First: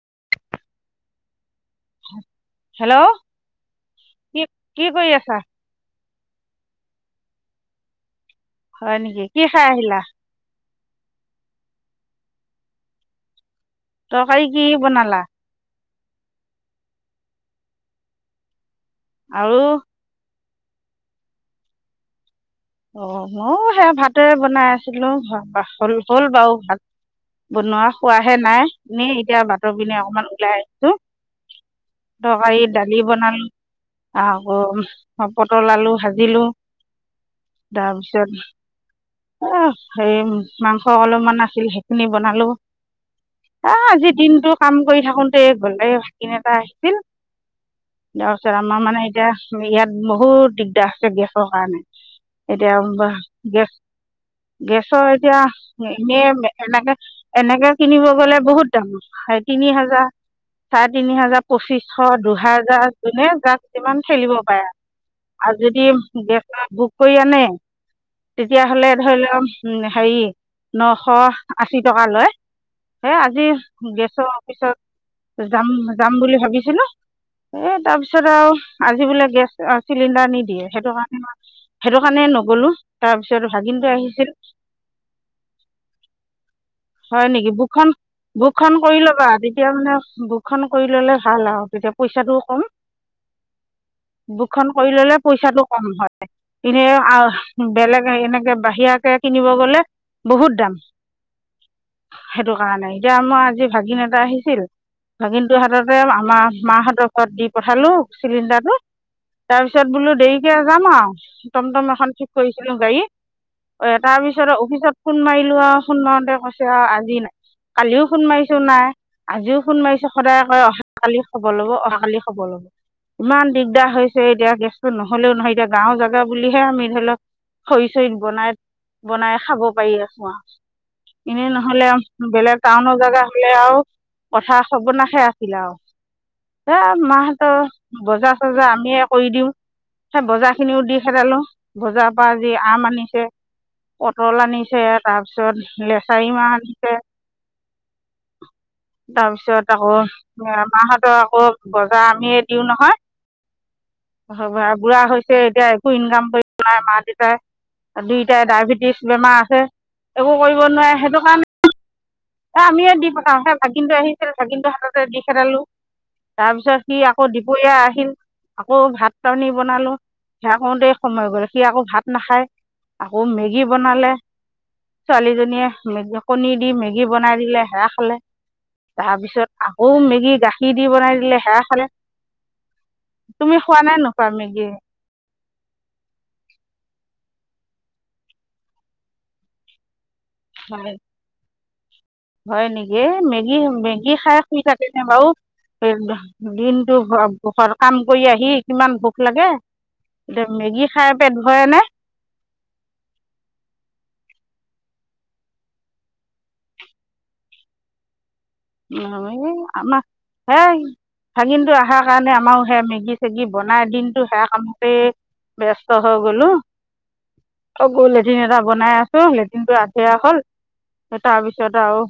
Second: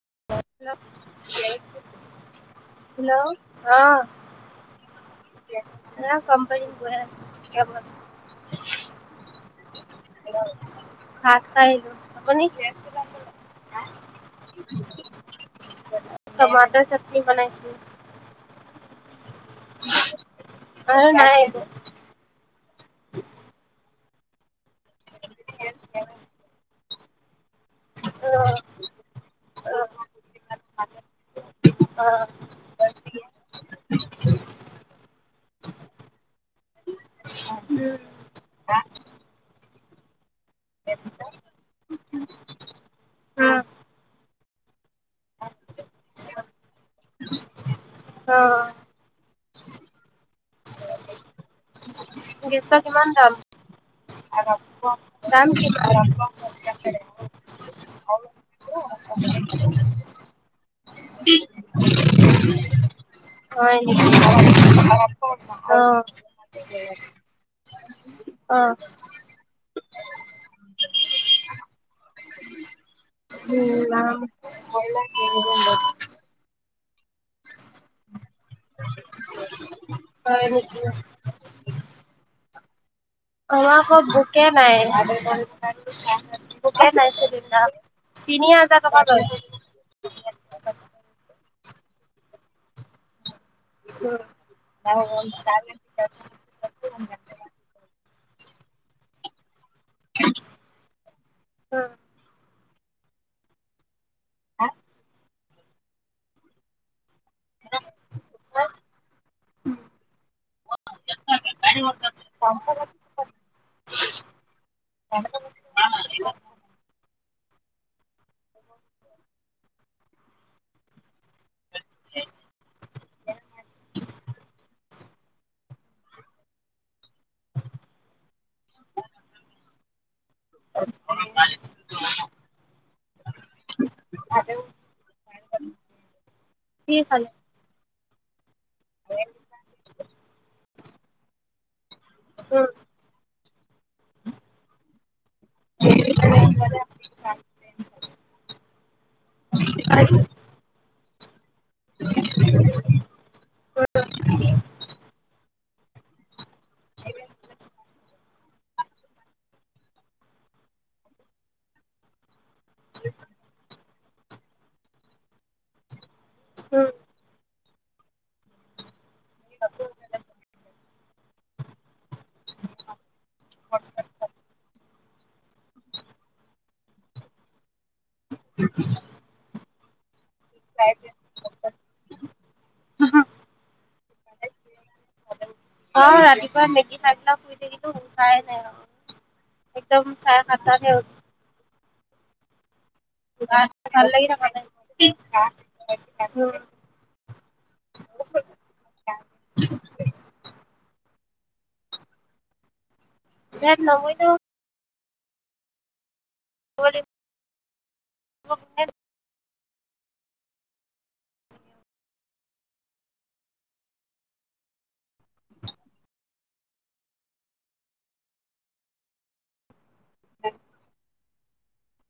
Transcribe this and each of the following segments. [unintelligible] Hello অ কি কি কৰি আছা ন কম্পানী গ আছে হয় নেকি কি খাই আহিলা ভাত খাইিলো আ। পৰি কি বনালা। টমাটৰ চবচজি বনাইছ। আৰু আৰু নাই একো। অ মইও সেয়া ভাত। ত বনাই আছে। ছিল হ হ'ল বও ভাল। বনোৱা অ খোৱাহে নাই এনেই এতিয়া বাতৰ অ পনে অকমান ওলাই আহিছো অ তৰকাৰী দালি বনালো আকৌ পটল আলু ভাজিলো। উম তাৰপিছত। অ এইম। মাংস অলপমান আছিল সেইখিনি বনালো উম আহ আজিৰ দিনতটো। খাম। কৰি থাকোতে বেমাৰি ভাগিন এটা আহিছিল অ তাৰপিছত আমাৰ মানে এতিয়া ইয়াত বহুত। দিগদাৰ আছে দেশৰ কাৰণে। এতিয়া গেছৰ কিমান বা দাম গেফ। গেছৰ এতিয়া দাম কি এনেই এনেকে এনেকে কিনিব গলে বহুত দাম তিনি হাজাৰ চাৰে তিনি হাজাৰ পঁচিশশ দুহোজাৰ যোনে জা হয় ইমান নেকি ঠেলিব পাৰে অ আৰু আৰু যদি গেছ বুক কৰি। অ তেতিয়াহ'লে। উ হেৰি নশ। আশি টকা লয় সেয়া। অ যদি উম গেছৰ অফিচত যাম যাম বুলি ভাবি। ন এ তাৰপিছত। তাৰ পিছত আৰু আজি বোলে গেছ চিলিণ্ডাৰ হয় নিদিয়ে নেকি সেইটো কাৰণে সেইটো কাৰণে নগলো। তাৰপিছত আমাৰ ভাগিন। এতিয়া আকৌ আহিছিল বুকে নাই বুকে নাই হয় নেকি চিলিণ্ডাৰ বুকখন তিনি বুকখন হাজাৰ কৰি টকা লয় লবা তেতিয়া মানে বুকখন কৰি ললে ভাল আৰু তেতিয়া। পইচাটোও কম। উম বুকখন কৰি ললে পইচাটো কম হয় এনে অ বেলেগ এনে। বাহিৰা কে কিনিব গ'লে। বহুত দাম উম সেইটো। পোৱা নাই এতিয়া আমাৰ আজি ভাগি ন। আহিছিল ভাগিন। হাততে আমাৰ মা হঁতক দি পঠালো চিলিণ্ডাৰটো তাৰপিছত বোলো দেৰিকে যাম আৰু টমটম এখন ঠিক কৰিছিলো গাড়ী তাৰ পিছত অফিচত ফোন মাৰিলো আৰু ফোন মাৰোতে কৈছে আজি নাই কালিও ফোন মাৰিছো নাই আজিও ফোন মাৰিছো সদায় কৈ অহা কালি খবৰ লব অহাকালি খবৰ লব ইমান দিগদাৰ হৈছে এতিয়া গেছ নহলেও নহয় এতিয়া গাঁও জেগা বুলিহে আমি ধৰি লওক খৰি চৰি কৰি আছো অ এনেই নহলে আৰু বেলেগ টাউনৰ জেগা হলে আৰু কথাৰ সবনাশে আছিল আৰু এ কি খালে মাহতো বজাৰ বজাৰ আমিয়ে কৰি দিওঁ সেই বজাৰ খিনিও দি খেদালো বজাৰ পৰা যি উম আম আনি পটল আনিছে তাৰপিছত লেচাৰী মাহ আনিছে তাৰপিছত আকৌ মৰামাহ ত আকৌ বজাৰ আমিয়ে দিওঁ নহয়় বুঢ়া বুঢ়া হৈছে এতিয়া ইনকাম নাই মা দেউতাই দুয়োটাই ডায়েবেটিছ বেমাৰ আছে একো কৰিব নোৱাৰে সেইটো কাৰণে এ আমিয়ে দি পঠাওঁ কিন্তু আহিছিল চ কিন্তু হাততে দি খেদালো তাৰ পিছত উম সি আকৌ দুপৰীয়া আহিল আকৌ ভাত চাটনি বনালো থাকোতে সময় গ'ল সি আকৌ ভাত নাখায় আকৌ মেগী বনালে ছোৱালীজনীয়ে মেগী কণী দি মেগী বনাই দিলে সেয়া খালে তাৰপিছত আকৌ মেগি গাখীৰ দি বনাই দিলে সেয়া খালে তুমি খোৱা নাই নো মেগি অ ৰাতিপুৱা মেগি খাই দিলোঁ শুই থাকিলোঁ উঠাই নাই একদম চাহ হয় একাপ হয় নেকি এ মেগী ভাল মেগী লাগি খাই থকা শুই নাই। থাকে নে বাৰু দিনতটো ঘৰত কাম কৰি আহি কিমান ভোক লাগে এতিয়া মেগী খাই পেট ভৰে নে পেত নভৰিলেও হ নালাগে। আমাৰ সে ভাগিনটো অহাৰ কাৰণে আমাৰ সে মেগি চেগি বনাই দিনটো সেয়া কামতে ব্স্ত হৈ গলো আকৌ লেট্ৰিন এটা বনাই আছো লেট্ৰিন টো সেয়া হ'ল তাৰ পিছত আৰু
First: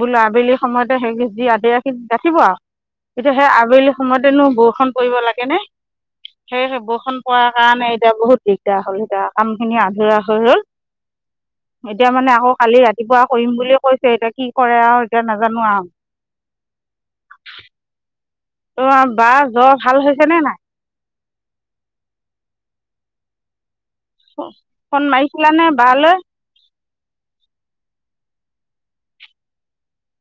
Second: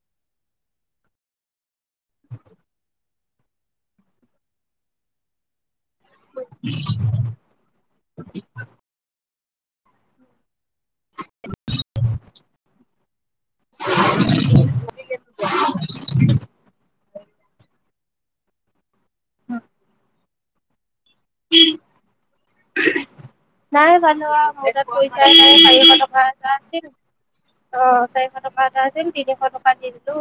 বোলো আবেলি সময়ত। সেই যি আদে আখিন ৰাখিব আৰু এতিয়া সেই আবেলি সময়তেনো বৰষুণ পৰি লাগেনে? সেইেই বৰষুণ পাৰ কাৰণে এতিয়া বহুত দিগদাৰ হ'ল এতিয়া। কাম খিনি আধৰুৱা হৈ ৰ'ল। এতিয়া মানে আকৌ খালি ৰাতিপুৱা শুৰিম বুলিুলিয় কৈছে এতিয়া কি কৰে আৰু এতিয়া নাজানো আৰু [unintelligible] অ' বাৰ জ্বৰ ভাল হৈছে নে নাই? উম নাই বনোৱা মোৰ তাত ফোন পইচাই নাই মাৰিছিলানে চাৰিশ বালৈ টকা এটা আছিল। আহ চাৰিশ টকা এটা আছিল তিনিশ টকা দি দিলো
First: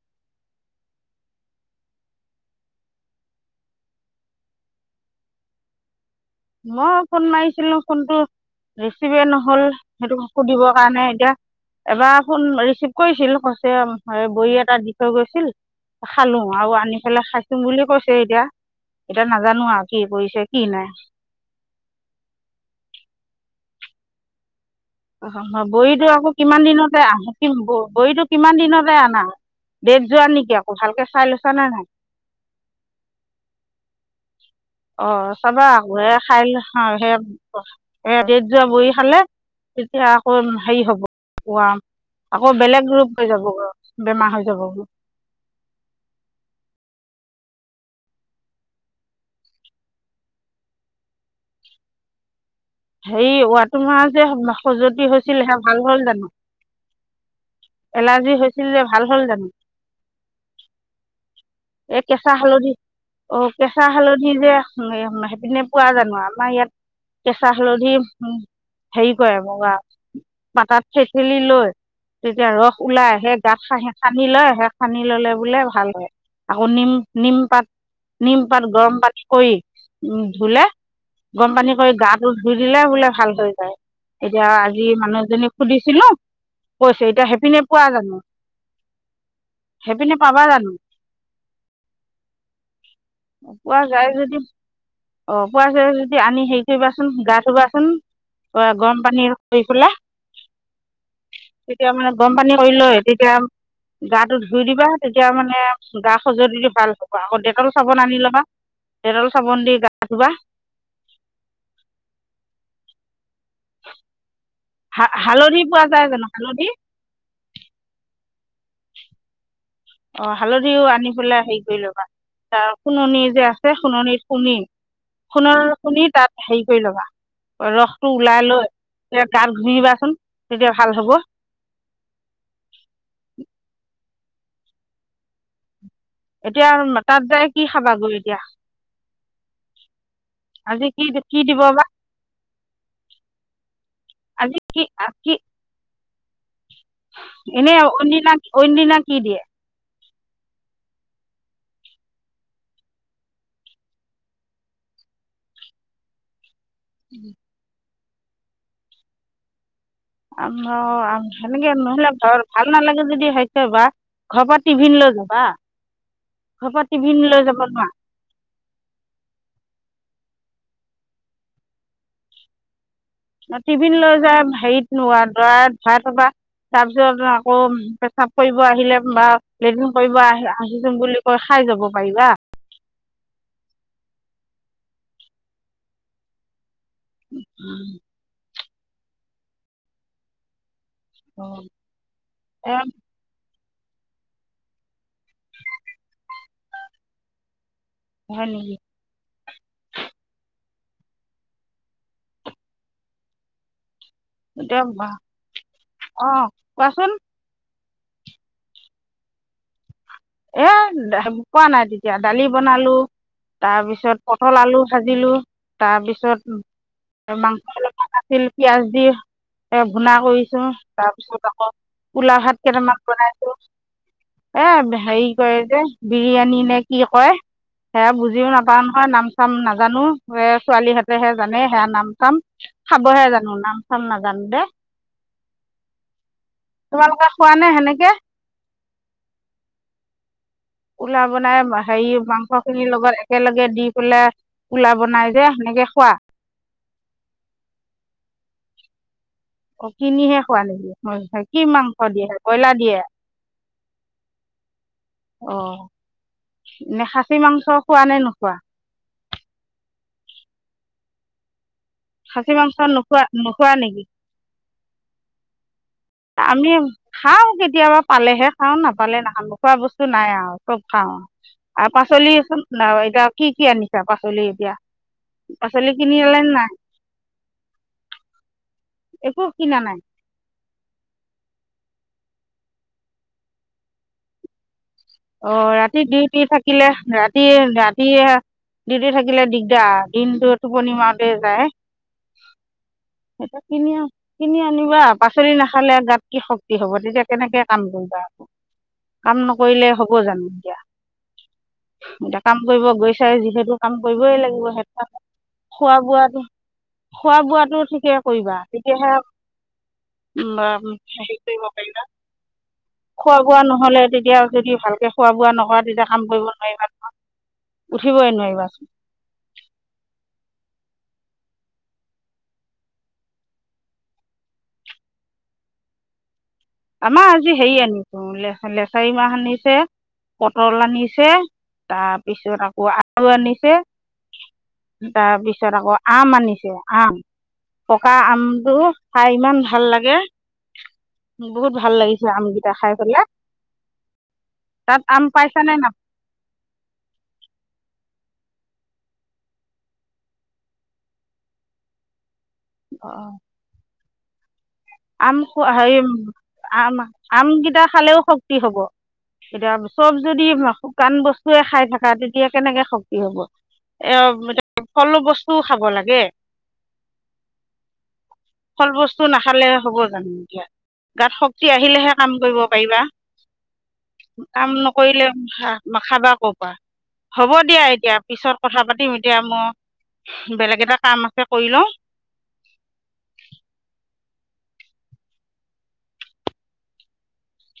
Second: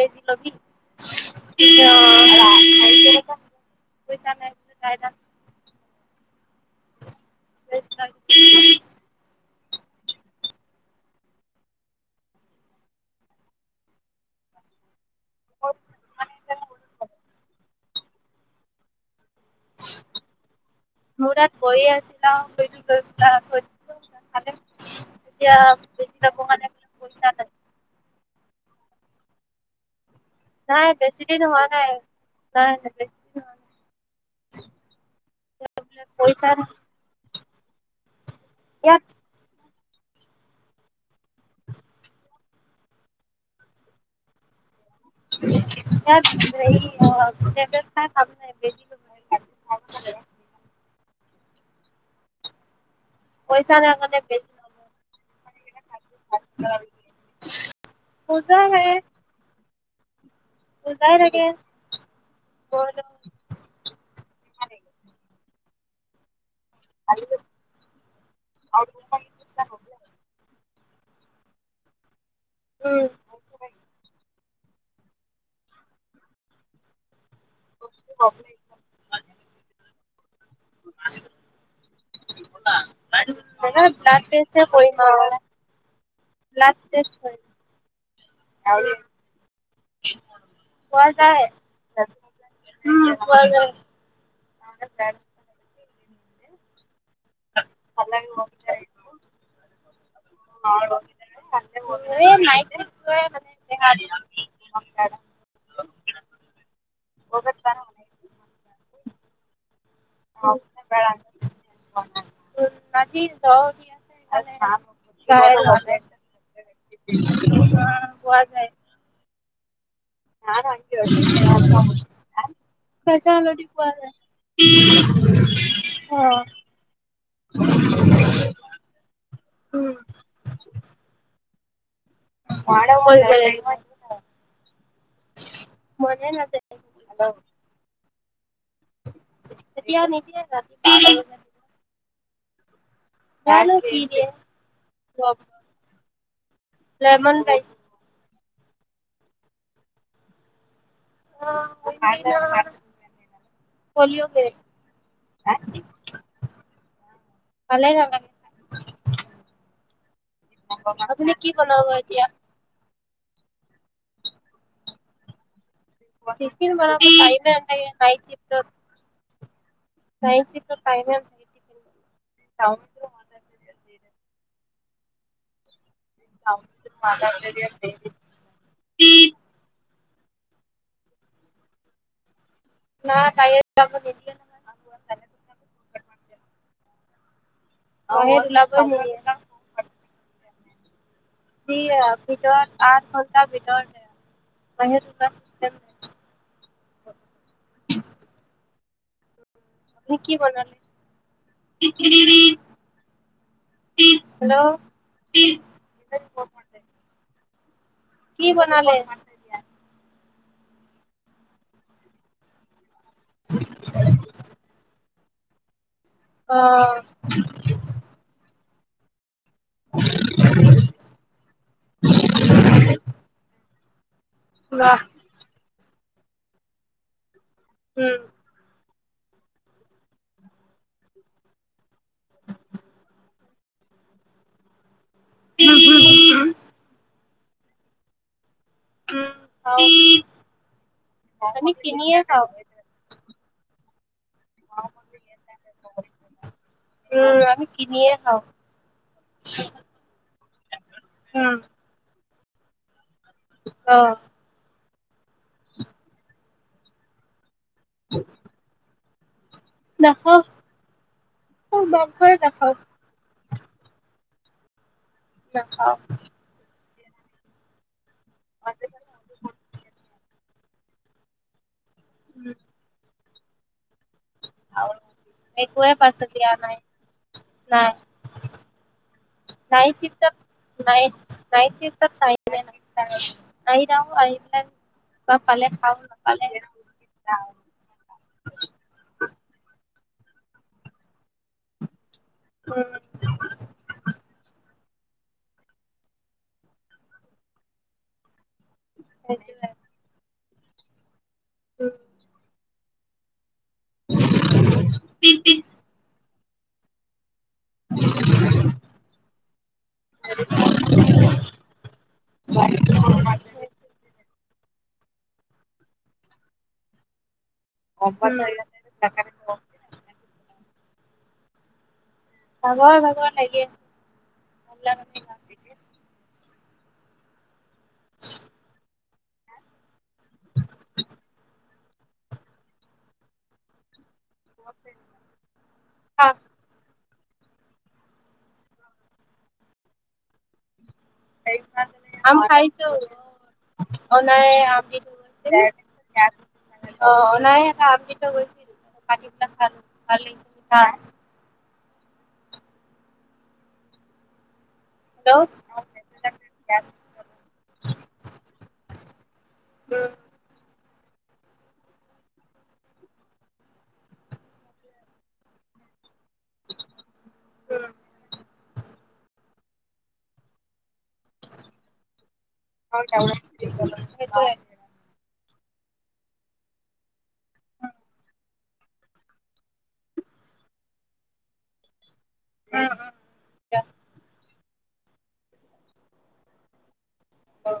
বেজি লবি বুলি। তাৰপিছত পইচা নাই। মই ফোন মাৰিছিলো ফোনটো ৰিচিভে নহ'ল। সেইটো সুধিবৰ কাৰণে এতিয়া এবাৰ ফোন ৰিচিভ কৰিছিল সস্তীয়া বড়ি এটা দি থৈ গৈছিল খালোঁ‌ আৰু আনি পেলাই খাইছো বুলি। কৈছে এতিয়া। এতিয়া নাজানো আৰু কি কৰিছে কি নাই। মোৰ তাত গৈয়ে আছিলা গৈ গৈ পেলাই গৈছিলোঁ‌। খালি অ' বড়িটো আকৌ কিমান দিনতে আ পইচা নাই। হাকিম বড়িটো কিমান দিনলে আনা দেট নাই বেছি দিন হোৱা নাই নাই বেলেগ। অ' চাবা আকৌ এ খাই পইচা লৈ চাৰ হে হব এ ডে‌ট যোৱা বড়ি ইয়াত খালে। তেতিয়া আকৌ হেৰি হ'ব আকৌ বেলেগ ৰূপ হৈ যাবগৈ। বেমাৰ হৈ যাব। হেইত হেৰি অ' টেবলেট খাই মানুহ মাৰিবি। হেৰি পইচা যোৱটো নাই মাহত কাৰণে যে বেজি নলয়। খজুৱতি হৈছিল সে ভাল হল জানো? এলাৰ্জি পূজাই হৈছিল যে থাকে ভাল হল জানো? পূজাই থাকে এই কেঁচা হালধি অ' কেঁচা হালধি যে। পিনে পোৱা জানো আমাৰ ইয়াত। আৰু কেঁচা হেৰি কৰে মোৰা। পাতাত ঠেটেলি লৈ তেতিয়া ৰস উম। ওলাই সেই গাত সা সানি লয় গাত সানি ললে বোলে ভাল হয় আকৌ নিম নিম পাত নিম পাত গৰম পানী কৰি উম ধুলে গৰম পানী কৰি গাত টো ধুই দিলে বোলে ভাল হৈ যায়। সেইকাৰণে ব্লাড এতিয়া টেষ্টে আজি কৰিম মানুহ আৰু এজনীক সুধিছিলো, ব্লাড কৈছে টেষ্ট এতিয়া কৰিম। সেইপিনে পোৱা জানো? সেইপিনে পাবা জানো পোৱা যায়। উম্ পোৱা যায়। অঁ পোৱা যায় যদি আনি হেৰি কৰিবাচোন গা ধুবাচোন গৰম পানী কৰি পেলাই তেতিয়া মানে গৰম পানী কৰি লৈ তেতিয়া গাটো ধুই দিবা তেতিয়া মানে গা খজতি টো ভাল আগত দেউতাৰো চাবন আনি ল'বা দেতল‌ চাবুন দি গা ধুবা অ বে [unintelligible] ন [inaudible] হালধি পোৱা যায় জানো হালধি অ পোৱা যায় অ হালধিও আনি পেলাই হেৰি কৰি লবা ত সোণনি যে কঁচালটি আছে পোৱা যায় সোণনিত খুন্দি সোণন খুন্দি অ তাত হেৰি কৰি ল'বা ৰসটো ওলাই লৈ গাত উম ঘহিবাচোন তেতিয়া ভাল হব [inaudible] [inaudible] নাযায় এতিয়া তাত যায় কি খাবা গৈ এতিয়া তেতিয়া নিদিয়ে আজি কি ৰাতিপুৱা কি দিব বা জানু কি দিযে আজি এনে আও অইন দিনা অইনদিনা কি দিয়ে অ পলিঅ গ উম ভালে আও ইমান ভাল আম তেনেকে নহলে এতিয়া? ভাল নালাগে যদি হৈছে বা ঘৰ পৰা টিভিন লৈ যাবা ঘৰৰ টিফিন পৰা বনাব লৈ পাৰি বা যাব নাই নোৱাৰা নাইট চিফট অত নাইট চিফট অত টাইমে চাও টিফিন লৈ হেৰিত নোোৱাৰোৱা ত ভৰাই থবা তাৰপিছত আকৌ পেচাব কৰিব আহিলে বা লেটিন কৰিব আহিছো বুলি কৈ খাই যাব পাৰিবা [unintelligible] উম অ [inaudible] অ, যিত এ আ খ ভিতৰতে বাহিৰত ওলোৱা চিষ্টেম নাই হয় নেকি অ কি কৰিবা অহ কোৱাচোন কি বনালে এ পোৱা নাই তেতিয়া দালি বনালো তাৰপিছত পটল আলু ভাজি লো তাৰ পিছত অ' মাংস অলপমান আছিল পিয়াজ দি এ ভুনা কৰিছো তাৰপিছত আকৌ পুলাঅ ভাত কেইটামান বনাইছো খোলা কি কয় যে বিৰিয়ানী নে কি কয় সে উম। বুজিও নাপাম নাম চাম নাজানো এ ছোৱালীহঁতেহে জানে সেয়া নাম চাম খাবহে জানো নাম চাম নাজানো দে তোমালোক পোৱা নাই সেনেকে উম উ পুলাঅ বনাই হেৰি মাংস খিনিৰ লগত একেলগে দি পুলা কোলা বনাই যে সেনেকে খোৱা উম আমি কিনিয়ে খাওঁ অ কিনিহে খোৱা নেকি ম কি মাংস দিয়ে বয়লা দিয়ে আহ অ' নে খাচী মাংস খোৱা নে নোখোৱা নাখাওঁ মাংসই খাচী নাখাওঁ মাংস নোখোৱা নোখোৱা নেকি নাখাওঁ আমি খাওঁ কেতিয়াবা। পালেহে খাও নাপালে নাখাওঁ নোখোৱা বস্তু। নাই আৰু চব খাওঁ আৰু পাচলিচোন ন এতিয়া কি কি আনিচা বা [inaudible] একোৱে পাচলি নাই নাই একো কিনা নাই নইট নাইট চিফটত পাই নে নাইৰাওলেণ্ অ ৰাতি ডিউটি থাকিলে ৰাতি ৰাতি দিউটি থাকিলে দিগদাৰ তা দিনটো টোপনি মাৰোতে যায়। উম এটা কিনিয় কিনি আ শুনিবা পাচলি নাখালে গাত কি শক্তি হ'ব তেতিয়া কেনেকে কাম কৰিবা আকৌ কাম সেইটোৱে নকৰিলে হ ওলাম এতিয়া এতিয়া কাম কৰিব গৈছাই যিহেতু কাম কৰিবই লাগিব সেই খোৱা বোৱাটো খোৱা বোৱাটো ঠিকে কৰিবা তেতিয়াহে হ কৰিব পাৰিবা খোৱা বোৱা নহ'লে তেতিয়া যদি ভাল খোৱা বোৱা নোহোৱা দিনা কাম কৰিব নোৱাৰি নহয় উঠিবই নোৱাৰিবাচোন ভাগৰ ভাগৰ লাগে আমাৰ আজি হেই আনি শুলে হ'লে চাৰিমাহ আনিছে পটল আনিছে তাৰপিছত আকৌ আলু খা আনিছে [inaudible] পকা আমটো খাই ইমান ভাল লাগে বহুত ভাল লাগিছে আম আমকেইটা খাইছোঁ খাই পেলাই অনায়ে তাত আমিত আম পাইছানে নাপ অ অনায় এটা আমিত [unintelligible] অ অ আম হেল্ল' খোৱা হে আম আম কেইটা খালেও শক্তি হব এতিয়া চব যদি শুকাণ বস্তুৱে খাই থকা তেতিয়া কেনেকে শক্তি হব এ এয়া ফল বস্তুও খাব লাগে। উম ফল বস্তু নাখালে হ'ব জানো এতিয়া গাত শক্তি আহিলেহে কাম কৰিব পাৰিবা সেইটোৱে। কাম নকৰিলে খাবা ক' পৰা হ'ব দিয়া এতিয়া পিছত কথা পাতিম এতিয়া মই বেলেগ এটা কাম আছে কৰি লওঁ উম উম দিয়া অঁ